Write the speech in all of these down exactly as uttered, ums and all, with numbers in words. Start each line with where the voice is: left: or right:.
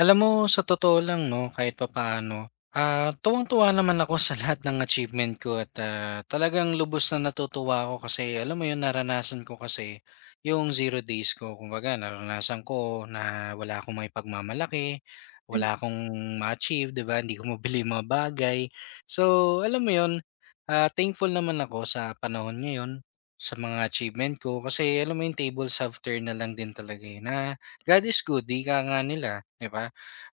left: Alam mo, sa totoo lang, no, kahit papaano, ah, tuwang-tuwa naman ako sa lahat ng achievement ko at ah, talagang lubos na natutuwa ako kasi alam mo yun, naranasan ko kasi yung zero days ko. Kumbaga, naranasan ko na wala akong may pagmamalaki,
right: Mm,
left: wala akong ma-achieve, di ba? Hindi ko mabili yung mga bagay. So, alam mo yun, ah, thankful naman ako sa panahon ngayon sa mga achievement ko kasi alam mo yung tables have turned na lang din talaga yun na God is good, di ka nga nila, di ba?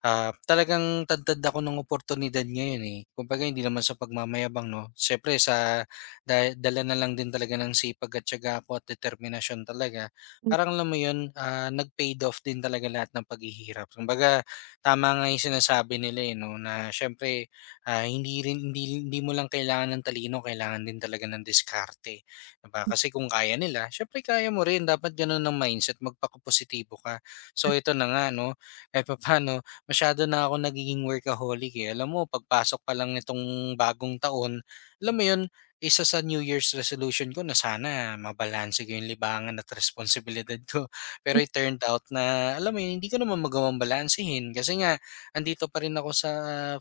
left: ah, Talagang tad-tad ako ng oportunidad ngayon, eh. Kumbaga hindi naman sa pagmamayabang 'no, siyempre sa da dala na lang din talaga ng sipag at tiyaga ko at determinasyon talaga,
right: mm.
left: parang alam mo 'yun, ah, nag-paid off din talaga lahat ng paghihirap. Kumbaga tama nga 'yung sinasabi nila, eh, 'no, na siyempre, ah, hindi rin hindi hindi mo lang kailangan ng talino, kailangan din talaga ng diskarte, 'di kasi kung kaya nila, siyempre kaya mo rin. Dapat gano'n ng mindset, magpakapositibo ka. So, ito na nga 'no, kahit papaano masyado na ako nagiging workaholic eh. Alam mo, pagpasok pa lang nitong bagong taon, alam mo yun, isa sa New Year's resolution ko na sana mabalanse ko yung libangan at responsibilidad ko. Pero it turned out na, alam mo yun, hindi ko naman magawang balansehin. Kasi nga, andito pa rin ako sa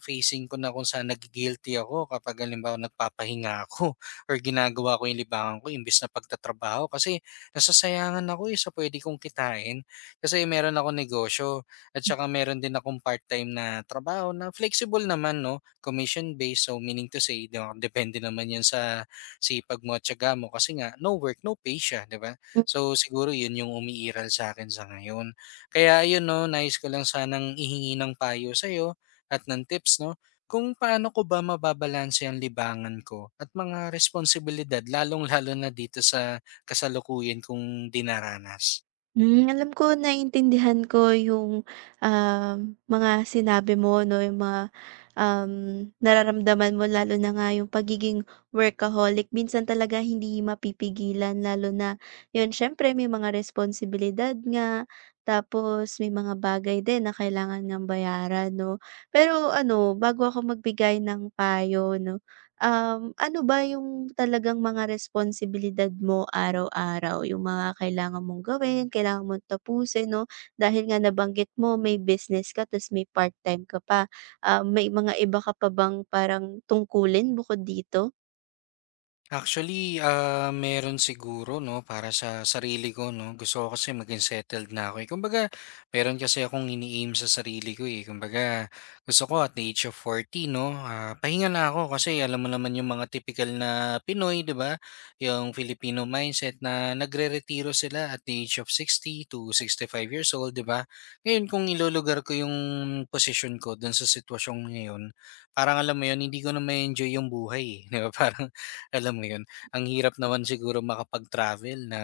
left: facing ko na kung saan nagigilty ako kapag halimbawa nagpapahinga ako or ginagawa ko yung libangan ko imbis na pagtatrabaho. Kasi nasasayangan ako eh sa pwede kong kitain kasi meron ako negosyo. At saka meron din akong part-time na trabaho na flexible naman 'no, commission-based. So meaning to say 'di ba, depende naman 'yan sa sipag mo at tiyaga mo kasi nga no work, no pay siya 'di ba? So siguro 'yun yung umiiral sa akin sa ngayon. Kaya ayun 'no, nais ko lang sanang ihingi ng payo sa'yo at ng tips 'no, kung paano ko ba mababalanse ang libangan ko at mga responsibilidad lalong-lalo na dito sa kasalukuyan kong dinaranas.
right: Alam ko naintindihan ko yung, um, mga sinabi mo 'no, yung mga, um, nararamdaman mo lalo na nga yung pagiging workaholic minsan talaga hindi mapipigilan lalo na yun siyempre may mga responsibilidad nga, tapos may mga bagay din na kailangan ng bayaran 'no. Pero ano, bago ako magbigay ng payo 'no, Um, ano ba yung talagang mga responsibilidad mo araw-araw, yung mga kailangan mong gawin, kailangan mong tapusin 'no? Dahil nga nabanggit mo may business ka ta's may part-time ka pa, ah, may mga iba ka pa bang parang tungkulin bukod dito?
left: Actually, ah, meron siguro 'no, para sa sarili ko 'no. Gusto ko kasi maging settled na ako, eh. Kumbaga meron kasi akong ini-aim sa sarili ko, eh. Kumbaga gusto ko at the age of forty 'no, ah, pahinga na ako kasi alam mo naman yung mga typical na Pinoy, 'di ba? Yung Filipino mindset na nagreretiro sila at the age of sixty to sixty five years old, 'di ba? Ngayon kung ilulugar ko yung posisyon ko dun sa sitwasyong ngayon, parang alam mo yun, hindi ko na ma-enjoy yung buhay, eh, 'di ba? Parang alam mo 'yun, ang hirap naman siguro makapag-travel na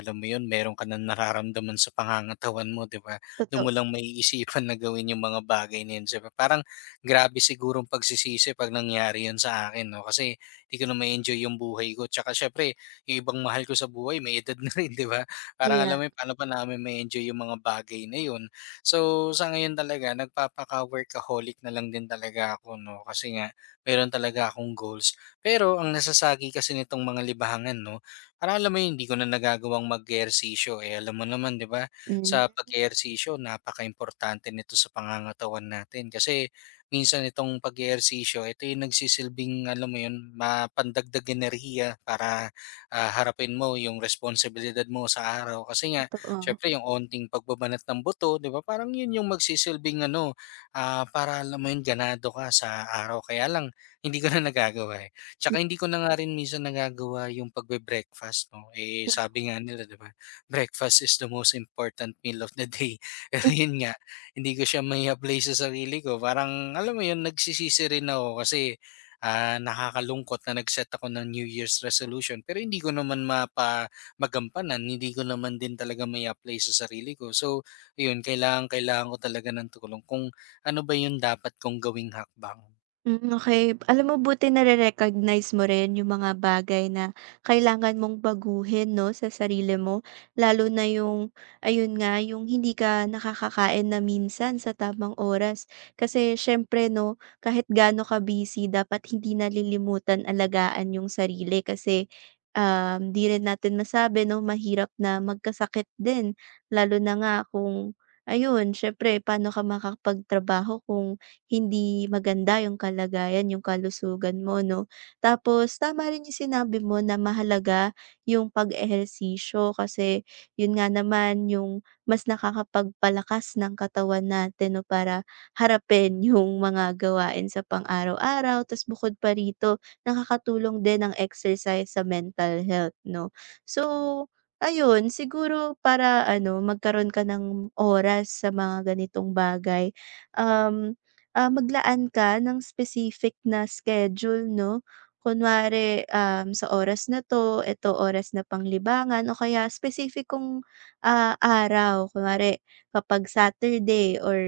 left: alam mo 'yun, meron ka ng nararamdaman sa pangangatawan mo, 'di ba? Do'n
right: Totoo.
left: mo lang maiisipan na gawin yung mga bagay na 'yun, so parang grabe siguro sigurong pagsisisi 'pag nangyari 'yun sa akin 'no, kasi hindi ko na ma-enjoy yung buhay ko tsaka siyempre yung ibang mahal ko sa buhay may edad na rin, 'di ba? Parang
right: Kaya,
left: alam mo 'yun, paano pa namin ma-enjoy yung mga bagay na 'yun. So, sa ngayon talaga nagpapaka-workaholic na lang din talaga ako 'no, kasi nga meron talaga akong goals. Pero ang nasasagi kasi nitong mga libangan 'no, parang alam mo yun, hindi ko na nagagawang mag-ehersisyo, eh, alam mo naman 'di ba, sa
right: hmm,
left: pag-ehersisyo napakaimportante nito sa pangangatawan natin. Kasi minsan itong pag-ehersisyo, ito yung nagsisilbing alam mo yun, ma pandagdag enerhiya para, ah, harapin mo yung responsibilidad mo sa araw. Kasi nga
right: totoo.
left: syempre yung onting pagbabanat ng buto 'di ba, parang yun yung magsisilbing ano, ah, para alam mo yun ganado ka sa araw. Kaya lang hindi ko na nagagawa, eh. Tsaka hindi ko na nga rin minsan nagagawa yung pagbe-breakfast 'no, eh, sabi nga nila 'di ba, breakfast is the most important meal of the day. Pero yun nga, hindi ko siya may apply sa sarili ko. Parang alam mo yun, nagsisisi rin ako kasi, ah, nakakalungkot na nag-set ako ng New Year's resolution pero hindi ko naman mapa magampanan, hindi ko naman din talaga may apply sa sarili ko. So yun kailangang-kailangan ko talaga ng tulong kung ano ba yung dapat kong gawing hakbang.
right: Hmm, okay. Alam mo, buti nare-recognize mo rin yung mga bagay na kailangan mong baguhin 'no, sa sarili mo. Lalo na yung ayun nga, yung hindi ka nakakakain na minsan sa tamang oras. Kasi siyempre 'no, kahit gaano ka busy dapat hindi nalilimutan alagaan yung sarili kasi, um, 'di rin natin masabi 'no, mahirap na magkasakit din. Lalo na nga kung ayun, siyempre paano ka makakapagtrabaho kung hindi maganda yung kalagayan, yung kalusugan mo 'no. Tapos tama rin yung sinabi mo na mahalaga yung pag-ehersisyo kasi yun nga naman yung mas nakakapagpalakas ng katawan natin 'no, para harapin yung mga gawain sa pang-araw-araw. Ta's bukod pa rito nakakatulong din ang exercise sa mental health 'no. So, ayun siguro para ano magkaroon ka ng oras sa mga ganitong bagay, um ah, maglaan ka ng specific na schedule 'no. Kunwari, um, sa oras na 'to, eto oras na panglibangan o kaya specificong, ah, araw. Kunwari kapag Saturday or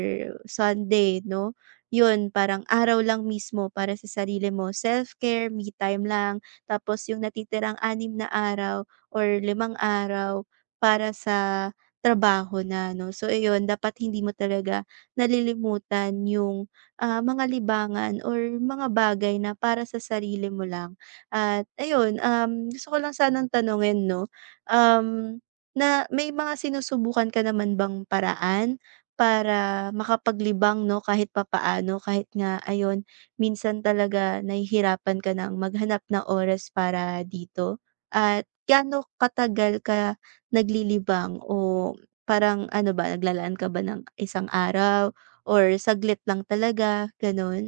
right: Sunday 'no, yun parang araw lang mismo para sa sarili mo, self-care, me time lang. Tapos yung natitirang anim na araw or limang araw para sa trabaho na 'no. So ayun, dapat hindi mo talaga nalilimutan yung ah, mga libangan or mga bagay na para sa sarili mo lang. At ayun, um, gusto ko lang sanang tanungin 'no, um, na may mga sinusubukan ka naman bang paraan para makapaglibang 'no, kahit papaano kahit nga ayon minsan talaga nahihirapan ka ng maghanap ng oras para dito? At gaano katagal ka naglilibang o parang ano ba, naglalaan ka ba ng isang araw? Or saglit lang talaga, gano'n?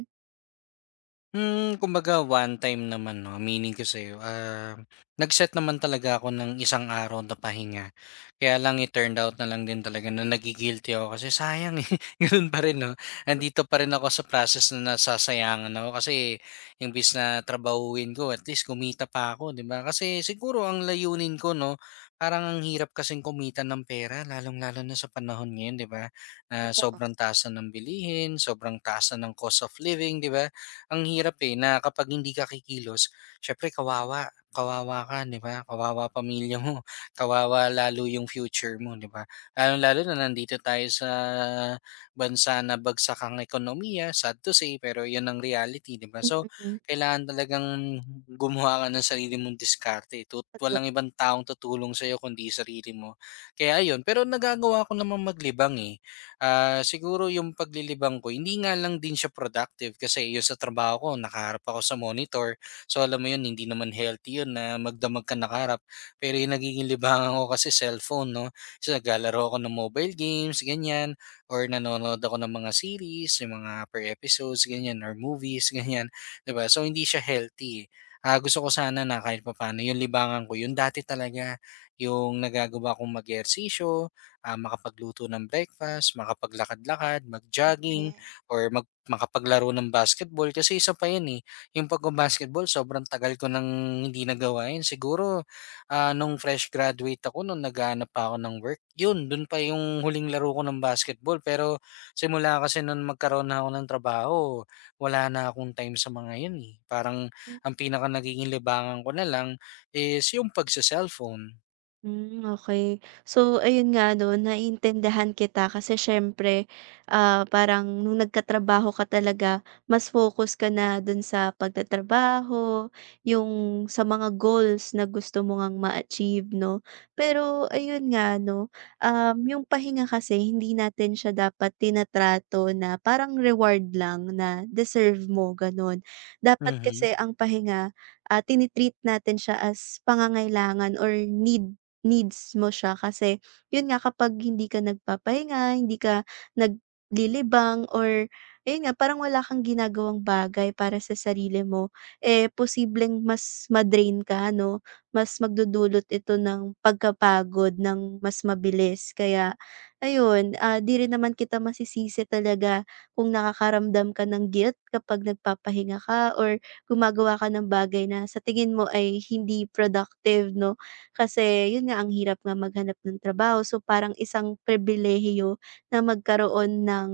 left: Hmm, kumbaga one time naman 'no, meaning ko sa'yo, ah, nag-set naman talaga ako ng isang araw na pahinga. Kaya lang it turned out na lang din talaga na nagi-guilty ako kasi sayang, eh, gano'n pa rin 'no. Nandito pa rin ako sa process na nasasayangan ako kasi yung bis na trabahuhin ko at least kumita pa ako, 'di ba? Kasi siguro ang layunin ko 'no, parang ang hirap kasing kumita ng pera lalong-lalo na sa panahon ngayon, 'di ba? Na sobrang taas na ng bilihin, sobrang taas na ng cost of living, 'di ba? Ang hirap, eh, na kapag hindi ka kikilos syempre kawawa, kawawa ka, 'di ba? Kawawa pamilya mo, kawawa lalo yung future mo, 'di ba? Lalong-lalo na nandito tayo sa bansa na bagsak ang ekonomiya, sad to say, pero 'yun ang reality, 'di ba? So,
right: Mm,
left: kailangan talagang gumawa ka ng sarili mong diskarte, eh, tut
right: totoo.
left: walang ibang taong tutulong sa'yo kundi sarili mo, kaya ayun. Pero nagagawa ko naman maglibang, eh, Ah, siguro yung paglilibang ko, hindi nga lang din siya productive kasi yun sa trabaho ko, nakaharap ako sa monitor. So alam mo yun, hindi naman healthy yun na magdamag ka nakaharap. Pero yung nagiging libangan ko kasi cellphone, no? So naglalaro ako ng mobile games, ganyan. Or nanonood ako ng mga series, yung mga per episodes, ganyan. Or movies, ganyan. 'Di ba? So hindi siya healthy, eh. Ah, gusto ko sana na kahit papaano yung libangan ko, yung dati talaga, yung nagagawa kong mag-ehersisyo, ah, makapagluto ng breakfast, makapaglakad-lakad, mag-jogging, or mag makapaglaro ng basketball kasi isa pa 'yun, eh, yung pagba-basketball sobrang tagal ko nang hindi nagawa 'yun. Siguro, ah, nung fresh graduate ako nung naghahanap pa ako ng work, 'yun dun pa yung huling laro ko ng basketball. Pero simula kasi nung magkaroon na ako ng trabaho, wala na akong time sa mga 'yun, eh. Parang ang pinaka nagiging libangan ko na lang is yung pagse-cellphone.
right: Hmm, okay. So, ayun nga 'no, naiintindihan kita kasi siyempre, ah, parang nung nagkatrabaho ka talaga, mas focus ka na dun sa pagtatrabaho, yung sa mga goals na gusto mo ngang ma-achieve 'no. Pero ayun nga 'no, um, yung pahinga kasi hindi natin siya dapat tinatrato na parang reward lang na deserve mo, gano'n. Dapat
left: Mhm.
right: kasi ang pahinga, ah, tini natin siya as pangangailangan or need. Needs mo siya kasi yun nga kapag hindi ka nagpapahinga, hindi ka naglilibang or ayun nga parang wala kang ginagawang bagay para sa sarili mo, eh, posibleng mas madrain ka 'no, mas magdudulot ito ng pagkapagod ng mas mabilis. Kaya ayun, ah, 'di rin naman kita masisisi talaga kung nakakaramdam ka ng guilt kapag nagpapahinga ka or gumagawa ka ng bagay na sa tingin mo ay hindi productive 'no. Kasi yun nga, ang hirap nga maghanap ng trabaho. So, parang isang pribilehiyo na magkaroon ng,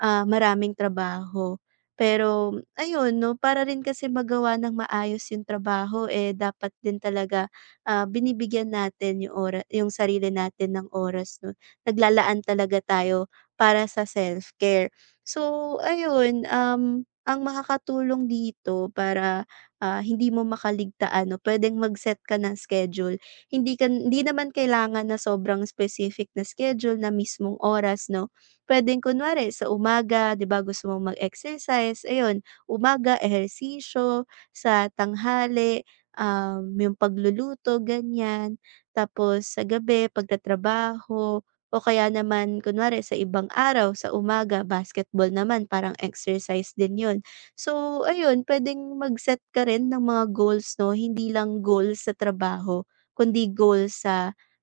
right: ah, maraming trabaho. Pero ayun 'no, para rin kasi magawa ng maayos yung trabaho, eh, dapat din talaga, ah, binibigyan natin yung ora yung sarili natin ng oras 'no. Naglalaan talaga tayo para sa self-care. So ayun, um, ang makakatulong dito para, ah, hindi mo makaligtaan 'no, pwedeng mag-set ka ng schedule. Hindi ka hindi naman kailangan na sobrang specific na schedule na mismong oras 'no. Puwedeng kunwari sa umaga, 'di ba, gusto mong mag-exercise, ayun, umaga ehersisyo, sa tanghali, um, yung pagluluto, ganyan. Tapos sa gabi pagtatrabaho o kaya naman kunwari sa ibang araw, sa umaga basketball naman, parang exercise din yun. So ayun, puwedeng mag-set ka rin ng mga goals 'no, hindi lang goals sa trabaho kundi goal sa,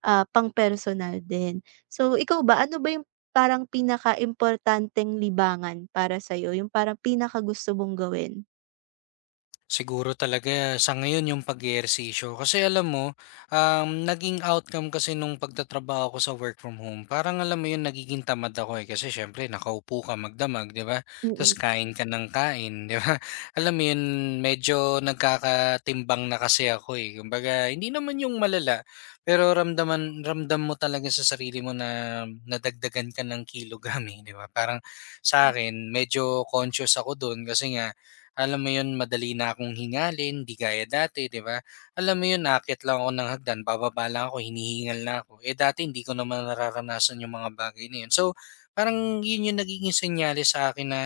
right: ah, pang-personal din. So, ikaw ba, ano ba yung parang pinaka pinakaimportanteng libangan para sa'yo, yung parang pinaka gusto mong gawin?
left: Siguro talaga sa ngayon yung pag-eehersisyo. Kasi alam mo, um, naging outcome kasi nung pagtatrabaho ko sa work from home, parang alam mo yun, nagiging tamad ako eh. Kasi syempre, nakaupo ka magdamag, di ba? Tapos
right: Mm.
left: kain ka ng kain, di ba? Alam mo yun, medyo nagkakatimbang na kasi ako eh. Kumbaga, hindi naman yung malala. Pero ramdaman, ramdam mo talaga sa sarili mo na nadagdagan ka ng kilogram eh, di ba? Parang sa akin, medyo conscious ako doon kasi nga, alam mo 'yun, madali na akong hingalin, 'di gaya dati, 'di ba? Alam mo 'yun, aakyat lang ako ng hagdan, bababa lang ako, hinihingal na ako. Eh, dati hindi ko naman nararanasan yung mga bagay na 'yun. So, parang 'yun yung nagiging senyales sa akin na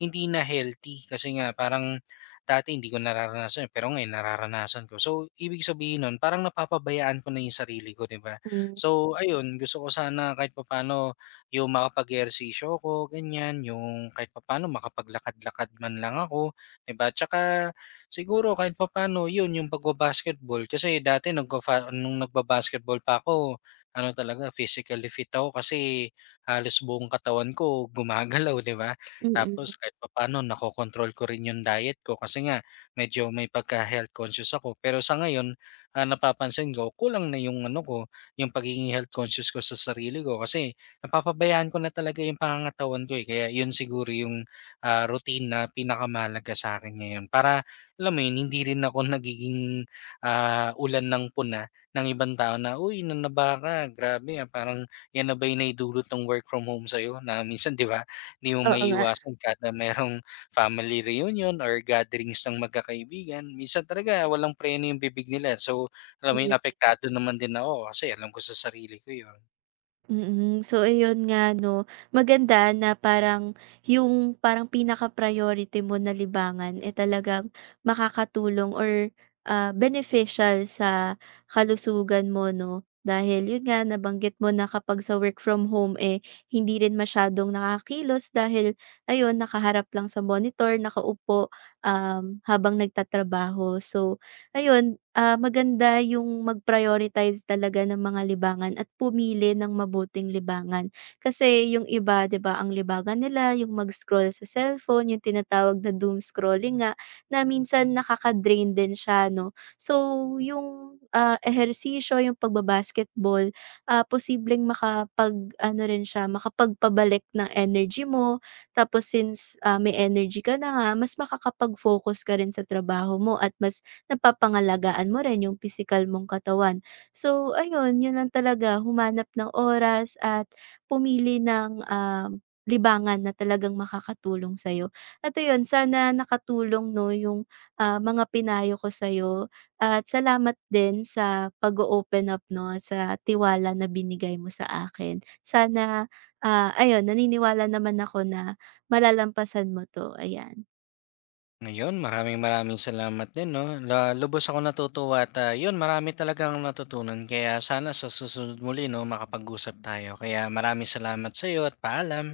left: hindi na healthy kasi nga parang dati hindi ko nararanasan, eh, pero ngayon nararanasan ko. So, ibig sabihin nun, parang napapabayaan ko na yung sarili ko, 'di ba?
right: Hmm,
left: So, ayun, gusto ko sana kahit papaano yung makapag-ehersisyo ko, ganyan, yung kahit papaano makapaglakad-lakad man lang ako, 'di ba? Tsaka siguro kahit papaano 'yun yung pagba-basketball kasi dati nagfafa nung nagba-basketball pa ako ano talaga physically fit ako kasi halos buong katawan ko gumagalaw 'di ba?
right: mm.
left: Tapos kahit papaano nakokontrol ko rin yung diet ko kasi nga medyo may pagka-health conscious ako. Pero sa ngayon, ah, napapansin ko kulang na yung ano ko, yung pagiging health conscious ko sa sarili ko kasi napapabayaan ko na talaga yung pangangatawan ko, eh. Kaya 'yun siguro yung ah, routine na pinakamahalaga sa'kin ngayon para alam mo 'yun, hindi rin ako nagiging, ah, ulan ng puna ng ibang tao na, "Uy, nanaba ka, grabe, ah, parang 'yan na ba 'yung naidulot ng work from home sa'yo?" Na minsan 'di ba, hindi mo
right: Oo nga,
left: maiiwasan kada merong family reunion or gatherings ng magkakaibigan, minsan talaga walang preno 'yung bibig nila. So, alam mo 'yun,
right: ayun.
left: apektado naman din ako kasi alam ko sa sarili ko 'yun.
right: Mm. So ayun nga 'no, maganda na parang yung parang pinaka-priority mo na libangan, eh, talagang makakatulong or, ah, beneficial sa kalusugan mo 'no. Dahil yun nga nabanggit mo na kapag sa work from home, eh, hindi rin masyadong nakakilos dahil ayun nakaharap lang sa monitor, nakaupo, um, habang nagtatrabaho. So, Ayun, ah, maganda yung mag-prioritize talaga ng mga libangan at pumili ng mabuting libangan. Kasi yung iba 'di ba, ang libangan nila yung mag-scroll sa cellphone, yung tinatawag na doom scrolling nga, na minsan nakaka-drain din siya 'no. So yung, ah, ehersisyo, yung pagbabasketball, basketball ah, posibleng makapag-ano rin siya, makapagpabalik ng energy mo. Tapos since, ah, may energy ka na nga, mas makakapag-focus ka rin sa trabaho mo at mas napapangalagaan mo rin yung physical mong katawan. So ayun, yun lang talaga humanap ng oras at pumili ng, um, libangan na talagang makakatulong sa'yo. At ayun, sana nakatulong 'no yung, ah, mga pinayo ko sa'yo at salamat din sa pag open up 'no, sa tiwala na binigay mo sa akin. Sana, ah, ayun naniniwala naman ako na malalampasan mo 'to, ayan.
left: Ayun, maraming maraming salamat din 'no. La lubos akong natutuwa at, ah, 'yun marami talagang natutunan kaya sana sa susunod muli 'no makapag-usap tayo. Kaya maraming salamat sa'yo at paalam.